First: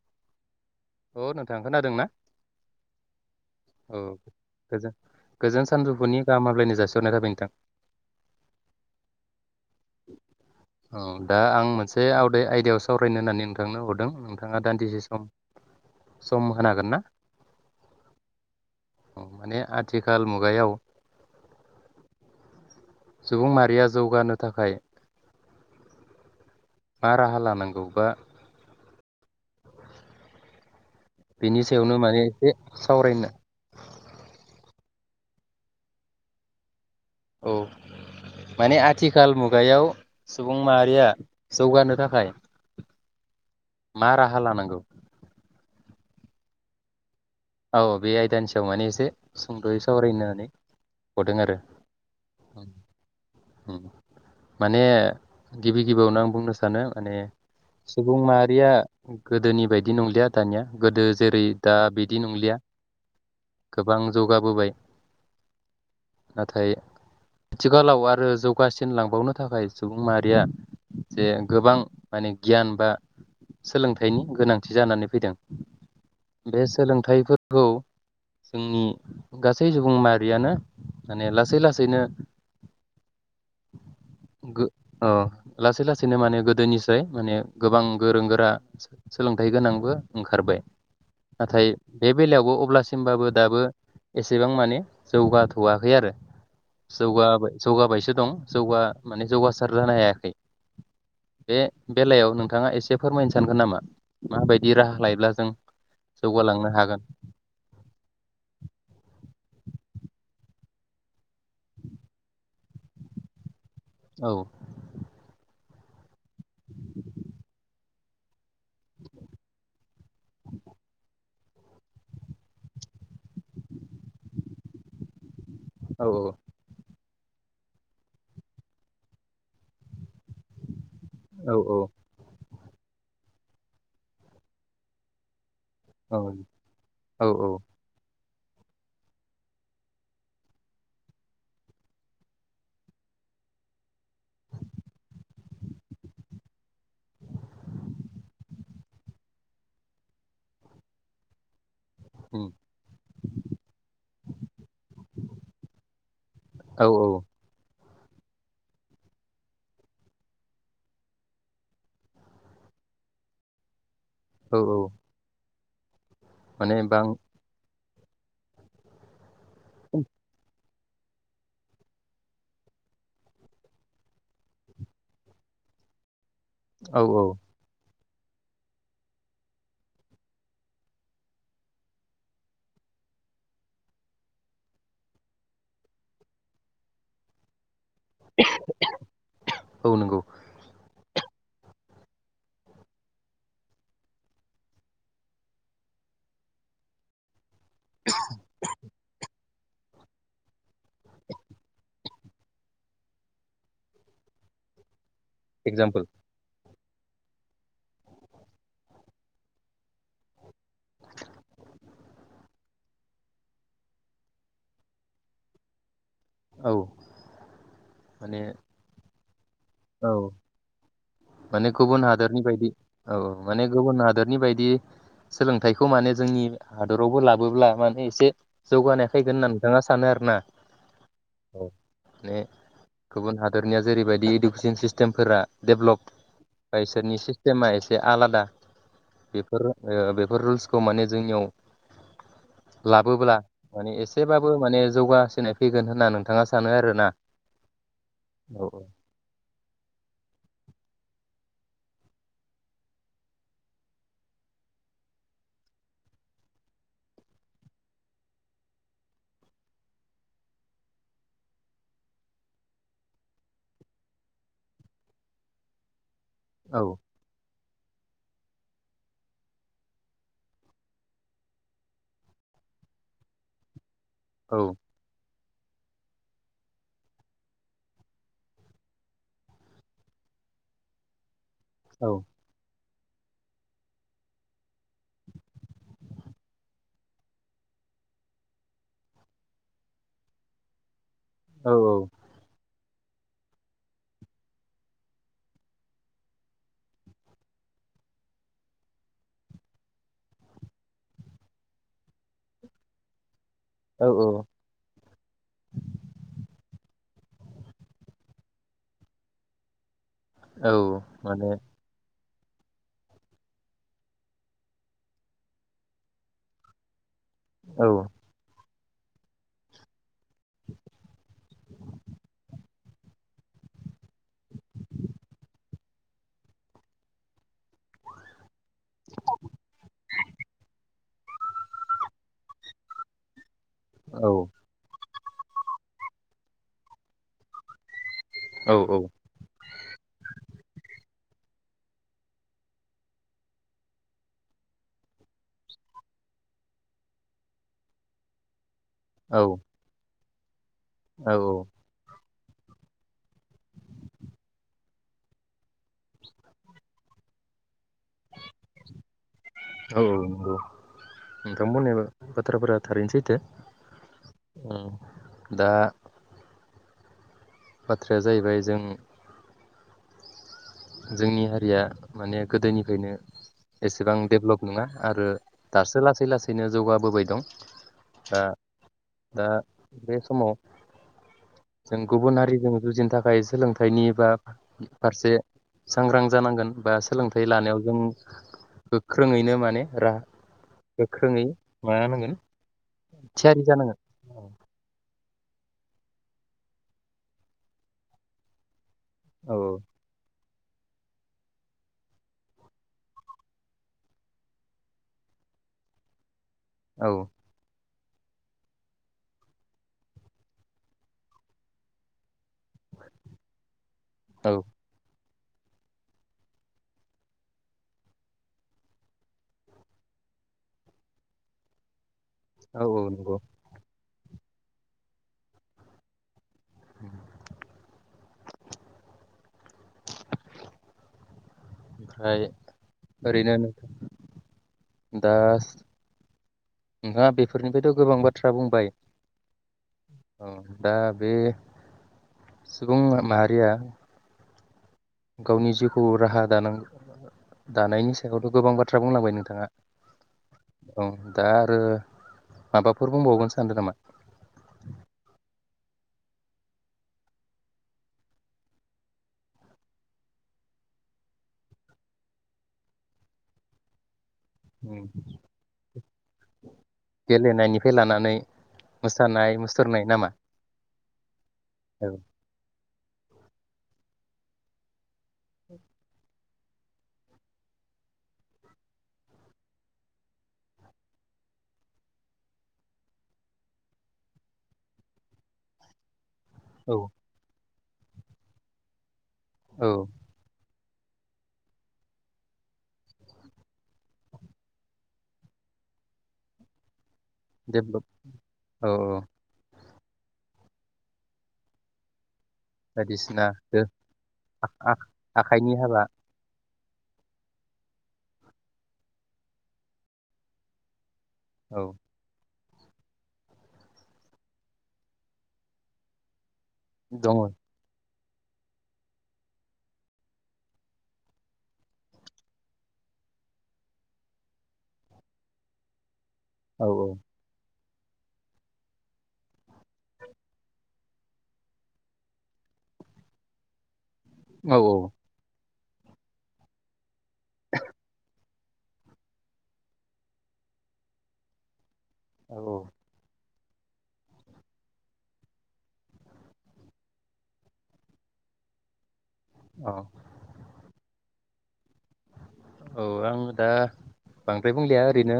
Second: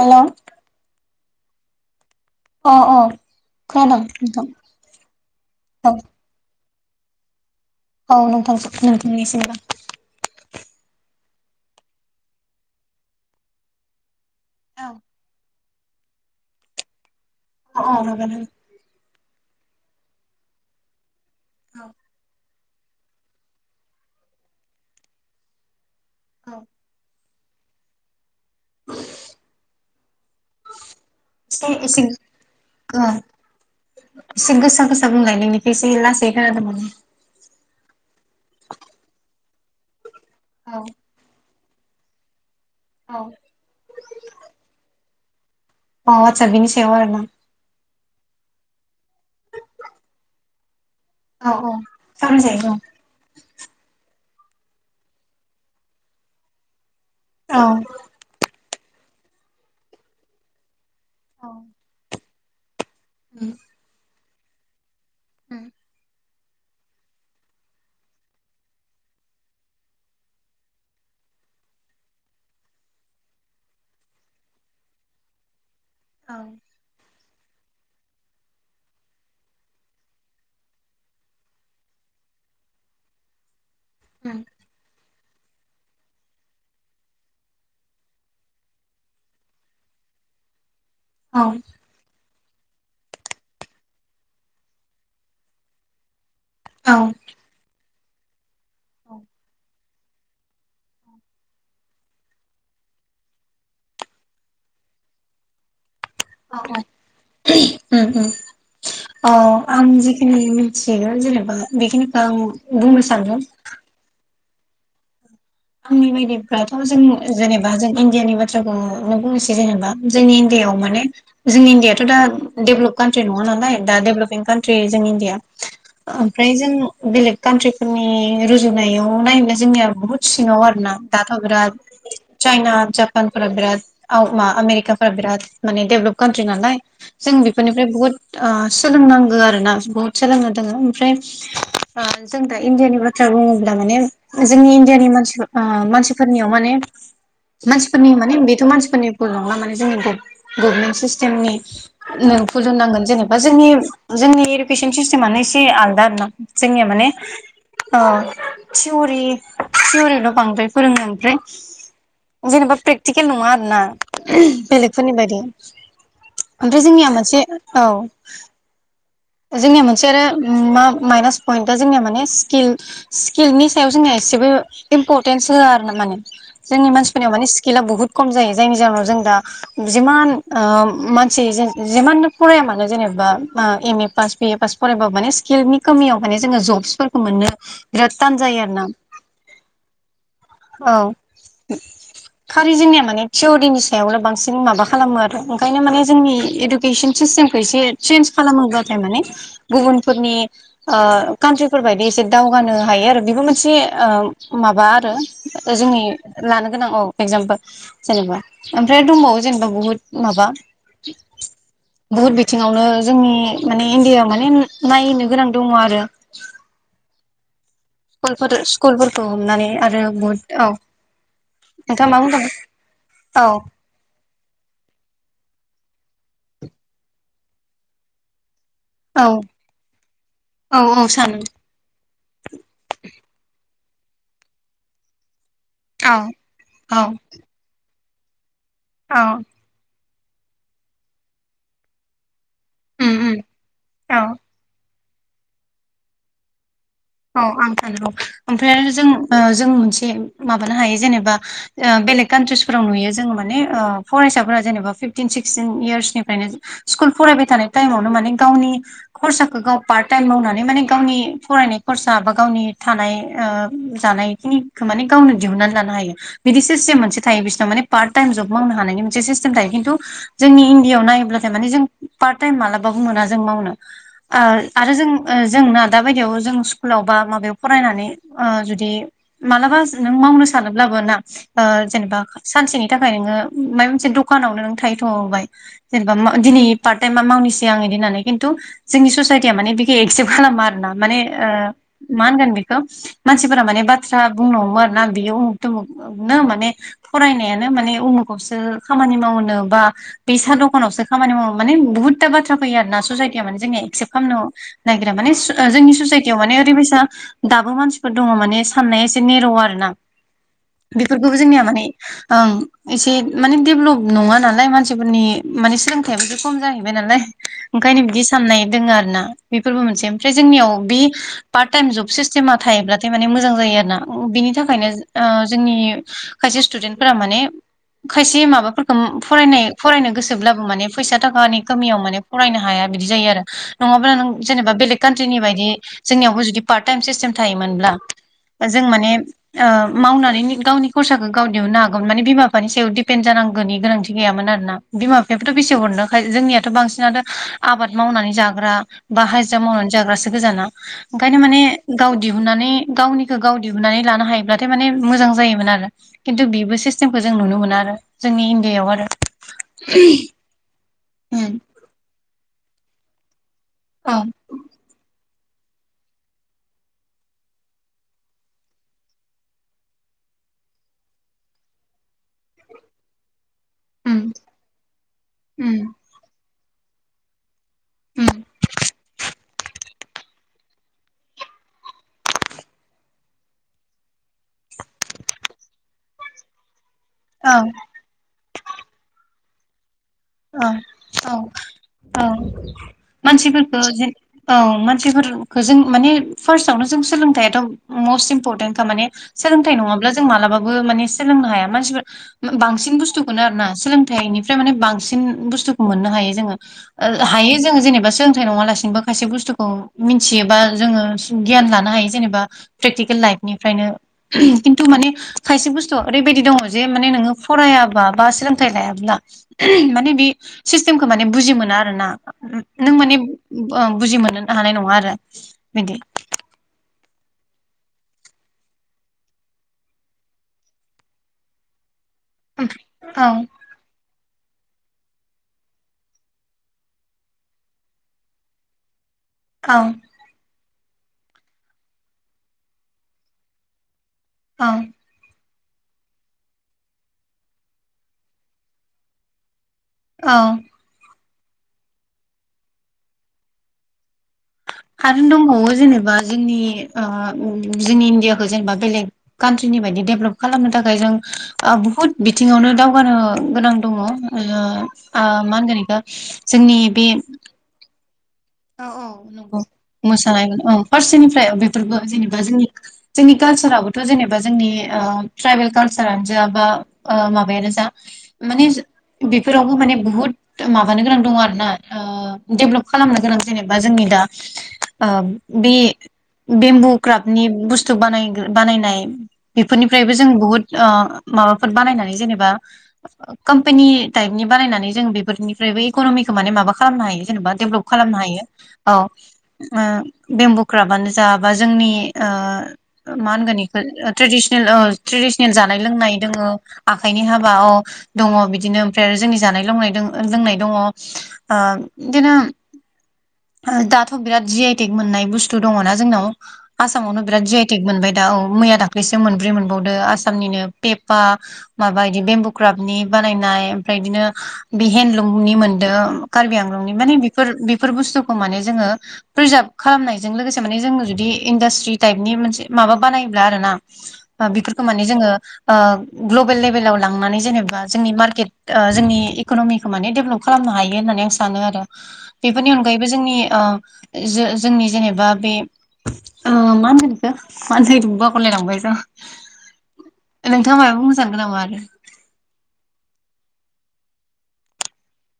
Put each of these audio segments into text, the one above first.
हेल' अ नोंथां खोनादों ना? अ अ। औ खोनादों नोंथां गोजोन गोजोन औ सानजौफुनि गाहाम हामब्लायनाय जासिगोन नाय थाबाय नोंथां। औ नोंथां नोंथांनि सिमबो। औ दा आं मोनसे आवदे आयदायाव सावरायनो होननानै नोंथांनो हरदों। थाङा औ दान्दिसे सम सम होनो हागोन ना? औ औ हागोन औ माने आथिखाल मुगायाव औ। सुबुं माहारिया जौगानो थाखाय औ। मा राहा लानांगौबा [inaudible] [inaudible] बिनि सायावनो माने एसे सावरायनो गोसा बुंलाय नोंनिखो एसे लासै खोनादों माने। अ माने आथिखाल मु गायाव सुबुं औ माहारिया जौगानो थाखाय औ मा राहा लानांगौ? अ आतसा बिनि सायाव आरो ना? औ बे आयदानि सायाव माने एसे सुंद'यै सावरायनो नानै औ औ सावरायजायो औ। उम माने गिबि गिबियावनो आं बुंनो सानो माने औ सुबुं माहारिया गोदोनि बायदि नंलिया दानिया। गोदो जेरै दा बि दि नंलिया। उम गोबां जौगाबोबाय [inaudible] नाथाय आथिखालाव आरो जौगासिन लांबावनो थाखाय सुबुं माहारिया जे गोबां माने गियान बा सोलोंथाइनि गोनांथि जानानै फैदों। औ बे सोलों थाइफोरखौ जोंनि गासै सुबुं माहारियानो माने लासै लासैनो उम गो अ लासै लासैनो माने गोदोनिस्राय माने गोबां गोरों गोरा सो-सोलोंथाइ गोनांबो ओंखारबाय। औ नाथाय बे बेलायावबो अब्लासिमबाबो दाबो एसेबां माने जौगाथ'वाखै आरो। औ जौगाबाय जौगाबायसो दं जौ माने जौगासार जानो हायाखै बे बेलायाव नोंथाङा एसे फोरमायनो सानगोन नामा माबायदि राहा लायोब्ला जों जौगालांनो ओ ओ अ आं जिखिनि मिथिगोन जेनेबा बेखिनिखौ आं बुंनो सानदों। औ आंनि बायदिब फोराथ' जों जेनेबा जों इण्डियानि बाथ्राखौनो बुंनोसै जेनेबा जोंनि इण्डियाव माने जों इण्डियाथ' दा देभलप काउन्ट्रि नङा नालाय दा देभलपपिं काउन्ट्रि जों इण्डिया। औ ओमफ्राय जों बेलेग काउन्ट्रिफोरनि रुजुनायाव नायोब्ला जोंनिया बुहुत सिङाव आरो ना दाथ' औ बिराद चाइना जापानफोरा बिराद आव मा आमेरिका फोरा बिराद माने डेभलप काउन्ट्रि नालाय औ जों औ बेफोरनिफ्राय बुहुत ओ सोलोंनांगौ आरोना बुहुत सोलोंनो दोङो ओमफ्राय ओ जों दा इण्डियानि बाथ्रा बुङोब्ला माने जोंनि डियानि मानसिफोर ओ मानसिफोरनियाव माने मानसिफोरनि माने बेथ' मानसिफोरनि बुं नंला माने जोंनि गभ गभमेट सिस्टेमनि नों उम भुलुमनांगोन जेनेबा जोंनि जोंनि पेसेन सिस्टेमानो एसे आलदा आरो ना औ जोंनिया माने ओ थिउरि थियरिल' बांद्राय फोरोङो ओमफ्राय जेनेबा प्रेक्टिकेल नङा आरोना। औ औ बेलेगफोरनि बादि। माने ओमफ्राय बां जोंनिया मोनसे औ। जोंनिया मोनसे आरो ओम मा माइनास पइटआ जोंनिया माने स्किल स्किलनि सायाव जोंनिया इसेबो इम्परटेन्स होआ आरो ना माने जोंनि औ औ मानसिफोरनियाव माने स्किला बुहुत खम जायो जायनि जाहोनाव जों दा जिमान ओ मानसि जों जिमाननो फराया मानो जेनेबा मा M A pass B A pass फरायबाबो माने स्किलनि खमियाव माने जोङो जब्सफोरखौ मोननो बिरात तान जायो आरोना। औ नोंगौ। औ खालि जोंनिया माने थिवरिनि सायावल बांसिन माबा खालामो आरो ओंखायनो माने जोंनि इडुकेसन सिस्टेमखौ एसे चेन्ज खालामोब्लाथाय माने गुबुनफोरनि ओ काउन्ट्रिफोरबायदि एसे दावगानो हायो आरो बेबो मोनसे ओ माबा आरो जोंनि एगजामपोल लानो गोनां औ एक्जामपोल जेनेबा ओमफ्राय दंबावो जेनेबा बहुत माबा बहुत बिथिङावनो जोंनि माने इण्डियायाव माने नायनो गोनां दङ आरो। औ। माने स्कुलफोर स्कुलफोरखौ हमनानै आथ औ आरो बुहुत औ। माने गुबुन नोंथाङा मा हादोरनि बुंदों बायदि औ औ माने गुबुन हादोरनि बायदि सोलोंथाइखौ खौ माने जोंनि हादरावबो लाबोब्ला माने एसे जौगानाय औ फैगोन होनना नोंथाङा सानो आरो ना औ औ सानो औ माने गुबुन हादरनिया जेरैबायदि इडुकेसन सिस्टेमफोरा देब औ बा औ इसोरनि सिस्टेमा ए से आलादा औ बेफोर ओ बेफ रुल्सखौ माने जोंनियाव उम लाबोब्ला उम माने औ एसेबाबो माने जौगासिनाय फैगोन होनना नोंथाङा सानो आरो औ आं सानगौ ओमफ्राय आरो जों ओ जों मोनसे माबानो हायो जेनेबा ओ बेलेग कानट्रिसफोराव जों माने ओ फरायसाफोरा जेनेबा फिफटिन सिक्सटिन इयारसनिफ्राय स्कुल फरायबाय थानाय टाइमावनो माने गावनि खरसाखौ गाव पार्ट टाइम मावनानै माने गावनि फरायनाय खरसा बा गावनि थानाय ओ जानायखिनिखौ माने गावनो दिहुननानै लानो हायो बिदि औ सिस्टेम मोनसे थायो बिसोरनाव माने पार्ट टाइम जब मावनो हानायनि मोनसे सिस्टेम थायो खिन्थु जोंनि इण्डियाआव नायोब्लाथाय माने जों पार्ट टाइम मालाबाबो मोना जों मावनो ओ औ आरो जों ओ जोंना दाबायदियावबो जों कुलाव बा माबायाव फरायनानै ओ जुदि मालाबा नों मावनो सानोब्लाबो ना ओ औ जेनेबा सानसेनि थाखाय नोंङो माब मोनसे दखानावनो नों थाहैथबाय जेनेबा दिनै पार्ट टाइमा मावनिसै आंङोदि होननानै खिन्थु जोंनि ससायटिया माने बिख एक्सेप्त खालामा आरो ना माने ओ औ मान गोन बे खो मानसिफोरा माने बाथ्रा बुंनो हममो आरो ना बियो उमुख थुमुगनो माने फरायनायानो माने उमुखावसो खामानि मावनो बा बे साहा दखानावसो खामानि मावनो माने बहुद था बाथ्रा फैयो आरोना सुसाइ जोंनिआ माने औ एकसेब खालामनो नागिरा माने जोंनि ससायथिआ माने बे बैसा दाबो मानसिफोर दंङ माने साननाया एसे नेर' आरो ना औ बेफोरखौबो जोंनिया माने ओं एसे माने डेभलप नङा नालाय मानसिफोरनि माने सोलोंथाइाबोथ खम जाहैबाय नालाय औ ओंखायनो बिदि साननाय दोंङो आरो ना बेफोरबो मोनसे ओमफ्राय जोंनियाव बे पार्ट टाइम जब सिस्टेमा थायोब्लाथाय माने मोजां जायो आरो ना बिनि थाखायनो ओ जोंनि खायसे स्टुडेन्टफोरा माने खायसे माबाफोरखौ फरायनाय-फरायनो गोसोब्लाबो माने फैसा थाखानि खमियाव माने फरायनो हाया बिदि जायो आरो नङाबा नों औ जेनेबा बेलेग कान्ट्रिनि बायदि जोंनियावबो जुदि पार्ट टाइम सिस्टेम थायोमोनब्ला जों औ माने ओ मावनानै गावनि खरसाखौ गाव दिहुननो हागौमोन माने बिमा बिफानि सायाव दिपेन्ड जानांगौनि गोनांथि गैयामोन आरोना बिमा बिायाबोथ बेसे हरनोखाय जोंनियाथ बांसिनथ आबाद मावनानै जाग्रा बा औ हाजिरा मावनानै जाग्रासो ए गोजाना औ ओंखायनो औ माने गाव दिहुननानै गावनिखौ गाव दिहुननानै लानो हायोब्लाथाय माने मोजां जायोमोन आरो। खिन्थु बेबो सिस्टेमखौ जों नुनो मोनो आरो। जोंनि इण्डियायाव आरो औ नंगौ। उम नोंथा बुंनाय बाथ्राफोरा थारैनो सैथो। औ औ। दा बाथ्राया जाहैबाय जों जोंनि हारिया माने गोदोनिफ्रायनो एसेबां उम डेभलप नङा आरो उम दासो लासै लासै बिनो जौगाबोबाय दं दा उम दा बे समाव जों गुबुन हारिजों जुजिनो थाखाय सोलोंथाइनि बा फारसे सांग्रां जानांगोन बा सोलोंथाइ औ लानायाव जों गोख्रोङैनो माने राहा औ औ गोख्रोङै मा औ होनांगोन थियारि मानसिफोरखौ जानांगोन जे औ मानसिफोर जों माने फार्स्टआवनो जों सोलोंथाइयाथ' मस्ट इम्परटेन्टखा माने। औ सोलोंथाइ नङाब्ला जों मालाबा बो सोलोंनो हाया मानसिफ्रा बांसिन बुसथुखौनो आरो ना सोलोंथाइनिफ्राय बांसिन बुस्थुखौ मोननो हायो जोङो। औ ओ हायो जों जेनेबा सोलोंथाइ नङा लासिनोबो खायसे बुस्थुखौ मिथियोबा जोङो गियान लानो हायो जेनेबा प्रेकटिकेल लाइफनिफ्रायनो। औ खिन्थु माने खायसे बुस्थु ओरैबायदि दङ' जे माने नोङो फरायाबा बा सोलोंथाइ लायाब्ला मे बे सिस्टेमखौ माने बुजि मोनो आरोना। औ नों औ माने नंगौ ओ बुजि मोनो। हानाय नङा आरो बिदि। ओमफ्राय औ ओरैनो दा नोंथाङा बेफोरनिफ्रायथ' गोबां बाथ्रा बुंबाय औ। औ दा बे सुबुं माहारिया औ। गावनि जिउखौ राहा दानां दानायनि सायावथ' गोबां बाथ्रा बुंलांबाय नोंथाङा। औ। औ दा आरो माबाफोर बुंबावगोन सानदों नामा? आरो दंबावो जेनेबा जोंनि जोंनि ओ इण्डियाखौ जेनेबा बेलेग कान्ट्रिनि बायदि डेभलप खालामनो थाखाय जों बुहुत बिथिङावनो दावगानो गोनां दङ'। ओ आ मा होनगोन बेखौ जोंनि बे नै औ-औ नंगौ मोसानाय औ फारसेनिफ्राय बेफोरबो औ जेनेबा जोंनि-जोंनि कालसाराबोथ' जेने बा जोंनि ओ ट्राइबेल कलसारेल जा बा माबायानो जा माने बेफोरावबो माने बुहुत माबानो गोनां दङ आरोना ओ डेभेलप खालामनो गोनां जेनेबा जोंनि दा ओ बे बेम्बु औ क्राप्टनि बुस टु बानाय-बानायनाय औ बेफोरनिफ्रायबो जों बुहुत ओ माबाफोर बानायनानै जेनेबा कम्पानि टाइपनि बानायनानै जों बेफोरनिफ्रायबो इक'नमिखौ माने माबा खालामनो हायो। जेनेबा डेभलप खालामनो हायो। औ औ-औ। ओ बेमबुक्राबानो जाबा जोंनि ओ मा बायदिसिना होनगोन इखो ट्रेडिसनेल ओ ट्रेडिसनेल आखाइनि जानाय हाबा लोंनाय दोङो। आखाइनि हाबा अ दङ बिदिनो ओमफ्राय आरो जोंनि जानाय लोंनाय-लोंनाय दङ। आ औ इदिनो। दाथ बिराद जि आइटेक मोननाय बुस्थु दङना जोंनाव। आसामावनो दङ बिराद औ जिआइटेक मोनबाय। दा औ मैया दाख्लैसो मोनब्रै मोनबावदों आसामनिनो पेपा माबा इदि बेम्बुक्राफ्टनि बानायनाय ओमफ्राय बिदिनो बे हेन्दलुमनि मोनदों। कारबि औ आंलंनि माने बेफोर बे- बेफोर बुस्थु खौ माने जोङो प्रिजार्भ खालामनायजों लोगोसे माने जों जुदि इण्डास्ट्रि टाइपनि मोनसे माबा बानायब्ला आरोना। औ बेफोरखौ माने जोङो ओ ग्लबेल लेभेलाव लांनानै जेनेबा जोंनि मार्केट जोंनि इकनमिखौ माने डेभलप खालामनो हायो होननानै आं सानो आरो। बेफोरनि अन जोंनि ओ जो-जोंनि जेनेबा बे ओ मा होनगोन इखो मा होन नागिरदोमोन बावगारलायलांबाय ज। औ नोंथाङा मायबा बुंसान्दों नामा? [inaudible] औ आं दा बांद्राय बुंलिया ओरैनो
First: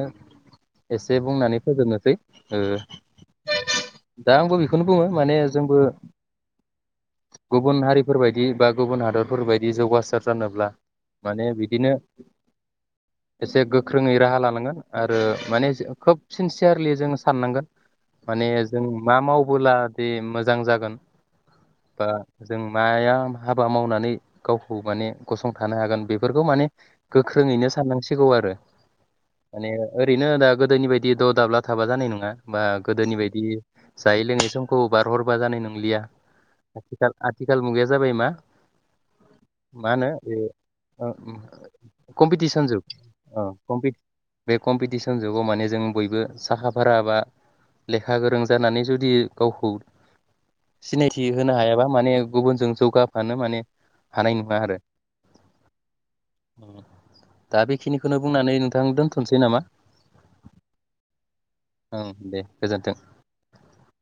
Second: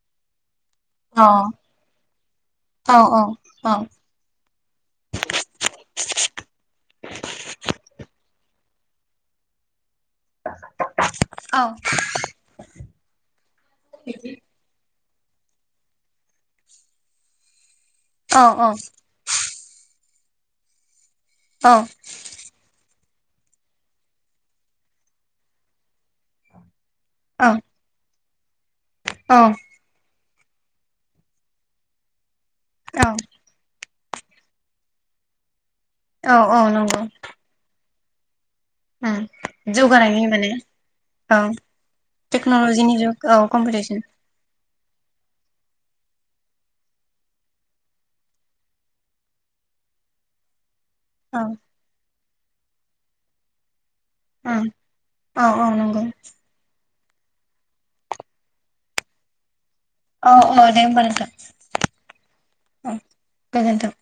एसे अ बुंनानै फोजोबनोसै ओ औ औ औ दा आंबो बेखौनो बुङो माने जोंबो गुबुन हारिफोरबायदि बा गुबुन हादरफोरबायादि जौगास- सार जानोब्ला माने बिदि एसे-एसे गोख्रोङै राहा लानांगोन। आरो माने खोब सिनसियारलि जोङो साननांगोन। औ माने जों मा मावबोला दे मोजां जागोन औ बा जों माया हाबा मावनानै गावखौ माने गसंथानो हागोन बेफोरखौ माने औ गोख्रोङैनो साननांसिगोन सिगौ आरो माने ओ ओरैनो दा गोदोनि बायदि द दाब्ला थाबा जानाय नङा बा गोदोनि औ बायदि जायै लोङै समखौ बारहरबा जानाय नं लिया औ औ नंगौ आथिखाल आथिखाल मुगाया जाबाय मा मा होनो जौगानायनि माने औ बे कम्पिटिसन टेक्न'लजिनि औ जुग कम्पिटिसन बे कम्पिटिसन जुगाव माने जों बयबो साहा फारा बा लेखा गोरों जानानै जुदि गावखौ सिनायथि औ होनो हायाबा माने गुबुनजों जौगाफानो माने हानाय नङा ओं आरो औ औ नंगौ दा बेखिनिखौनो बुंनानै नोंथां दोनथ'सै नामा अ अ दे ओमबालाय नोंथां ओं दे गोजोन्थों। ओं गोजोन्थों